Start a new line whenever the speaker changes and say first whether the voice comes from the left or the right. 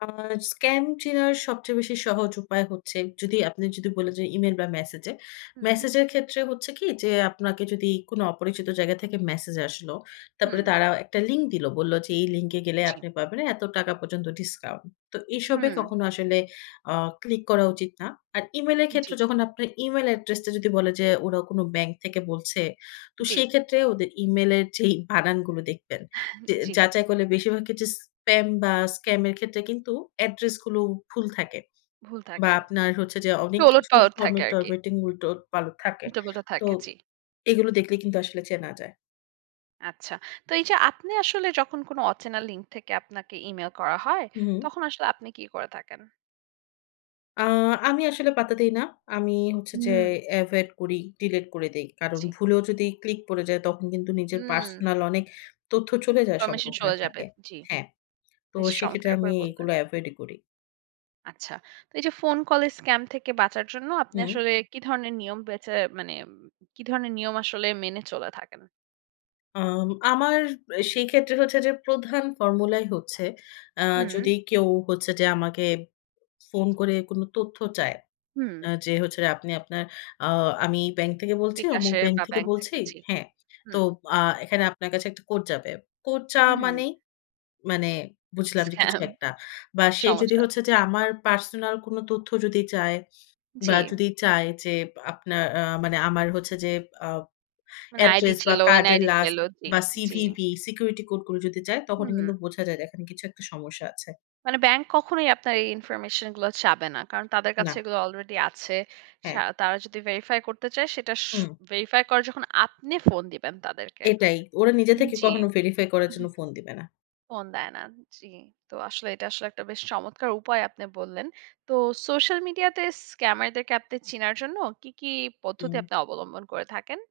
left: আ scam চেনার সবচেয়ে বেশি সহজ উপায় হচ্ছে যদি আপনি যদি বলেন যে, ইমেইল বা মেসেজে।
right: হুম।
left: মেসেজের ক্ষেত্রে হচ্ছে কি? যে, আপনাকে যদি কোন অপরিচিত জায়গা থেকে মেসেজ আসলো, তারপরে
right: হুম।
left: তারা একটা লিঙ্ক দিল। বলল যে, এই লিঙ্কে গেলে
right: জি।
left: আপনি পাবেনে এত টাকা পর্যন্ত ডিসকাউন্ট। তো এসবে
right: হুম।
left: কখনো আসলে অ ক্লিক করা উচিত না। আর Email এর ক্ষেত্রে
right: জি।
left: যখন আপনার Email অ্যাড্রেসটা যদি বলে যে, ওরা কোন ব্যাংক থেকে বলছে। তো
right: জি।
left: সেক্ষেত্রে ওদের Email এর যেই বানানগুলো দেখবেন। যে,
right: জি।
left: যাচাই করলে বেশিরভাগ ক্ষেত্রে স্পাম বা স্কাম এর ক্ষেত্রে কিন্তু অ্যাড্রেসগুলো ভুল থাকে।
right: ভুল
left: বা
right: থাকে।
left: আপনার হচ্ছে যে,
right: একটু
left: অনেক
right: ওলট
left: কিছু
right: পালট থাকে আরকি।
left: ফর্মেট-টর্মেটিং উল্টোপাল্টো থাকে।
right: উল্টা পালটা
left: তো
right: থাকে, জি।
left: এগুলো দেখলে কিন্তু আসলে চেনা যায়।
right: আচ্ছা। তো এই যে, আপনি আসলে যখন কোনো অচেনা লিঙ্ক থেকে আপনাকে ইমেইল করা হয়,
left: হুম।
right: তখন আসলে আপনি কি করে থাকেন?
left: আ আমি আসলে পাত্তা দেই না। আমি হচ্ছে যে,
right: হুম।
left: এভয়েড করি, ডিলিট করে দেই। কারণ
right: জি।
left: ভুলেও যদি ক্লিক পড়ে যায় তখন কিন্তু নিজের
right: হুম।
left: পার্সোনাল অনেক তথ্য চলে যাওয়ার
right: ইনফরমেশন
left: সম্ভাবনা
right: চলে যাবে,
left: থাকে।
right: জি।
left: হ্যাঁ, তো
right: বেশ
left: সেক্ষেত্রে
right: চমৎকার
left: আমি
right: করে বললেন।
left: এগুলো এভয়েডই করি।
right: আচ্ছা। তো এই যে, ফোন কলের স্কাম থেকে বাঁচার জন্য আপনি
left: হুম।
right: আসলে কি ধরনের নিয়ম বেঁচে মানে ওম কি ধরনের নিয়ম আসলে মেনে চলে থাকেন?
left: আম আমার এ সেই ক্ষেত্রে হচ্ছে যে, প্রধান ফর্মুলাই হচ্ছে আ
right: হুম।
left: যদি কেউ হচ্ছে যে, আমাকে ফোন করে কোন তথ্য চায়।
right: হুম।
left: আ যে, হচ্ছে যে, আপনি আপনার ও আমি ব্যাংক থেকে বলছি, অমুক
right: বিকাশের
left: ব্যাংক
right: বা
left: থেকে
right: ব্যাংক
left: বলছি।
right: থেকে। জি,
left: হ্যাঁ, তো
right: হুম।
left: আ এখানে আপনার কাছে একটা কোড যাবে। কোড চাওয়া
right: হুম।
left: মানেই, মানে বুঝলাম যে, কিছু
right: স্কাম
left: একটা। বা সে যদি
right: সমস্যা
left: হচ্ছে
right: আছে,
left: যে,
right: জি।
left: আমার পার্সোনাল কোন তথ্য যদি চায় বা
right: জি।
left: যদি চায় যে, আপনার আ মানে আমার হচ্ছে যে, আ
right: মানে আইডি
left: অ্যাড্রেস। বা
right: ছিল,
left: কার্ডের
right: NID
left: লাস্ট
right: ছিল। জি,
left: বা
right: জি।
left: সিভিভি, সিকিউরিটি কোড গুলো যদি যায় তখনই
right: হুম।
left: কিন্তু বোঝা যায় যে, এখানে কিছু একটা সমস্যা আছে।
right: মানে ব্যাংক কখনোই আপনার এই ইনফরমেশনগুলো চাবে না। কারণ তাদের কাছে
left: না।
right: এগুলো অলরেডি আছে। সা
left: হ্যাঁ।
right: তারা যদি ভেরিফাই করতে চায় সেটাস
left: হুম।
right: ভেরিফাই করে যখন আপনি ফোন দিবেন তাদেরকে।
left: এটাই, ওরা নিজে থেকে
right: জি।
left: কখনো ভেরিফাই করার জন্য ফোন দিবে না।
right: ফোন দেয় না, জি। তো আসলে এটা আসলে একটা বেশ চমৎকার উপায় আপনি বললেন। তো সোশ্যাল মিডিয়াতে স্ক্যামাদেরকে আপনি চেনার জন্য কি, কি, পদ্ধতি
left: হুম।
right: আপনি অবলম্বন করে থাকেন?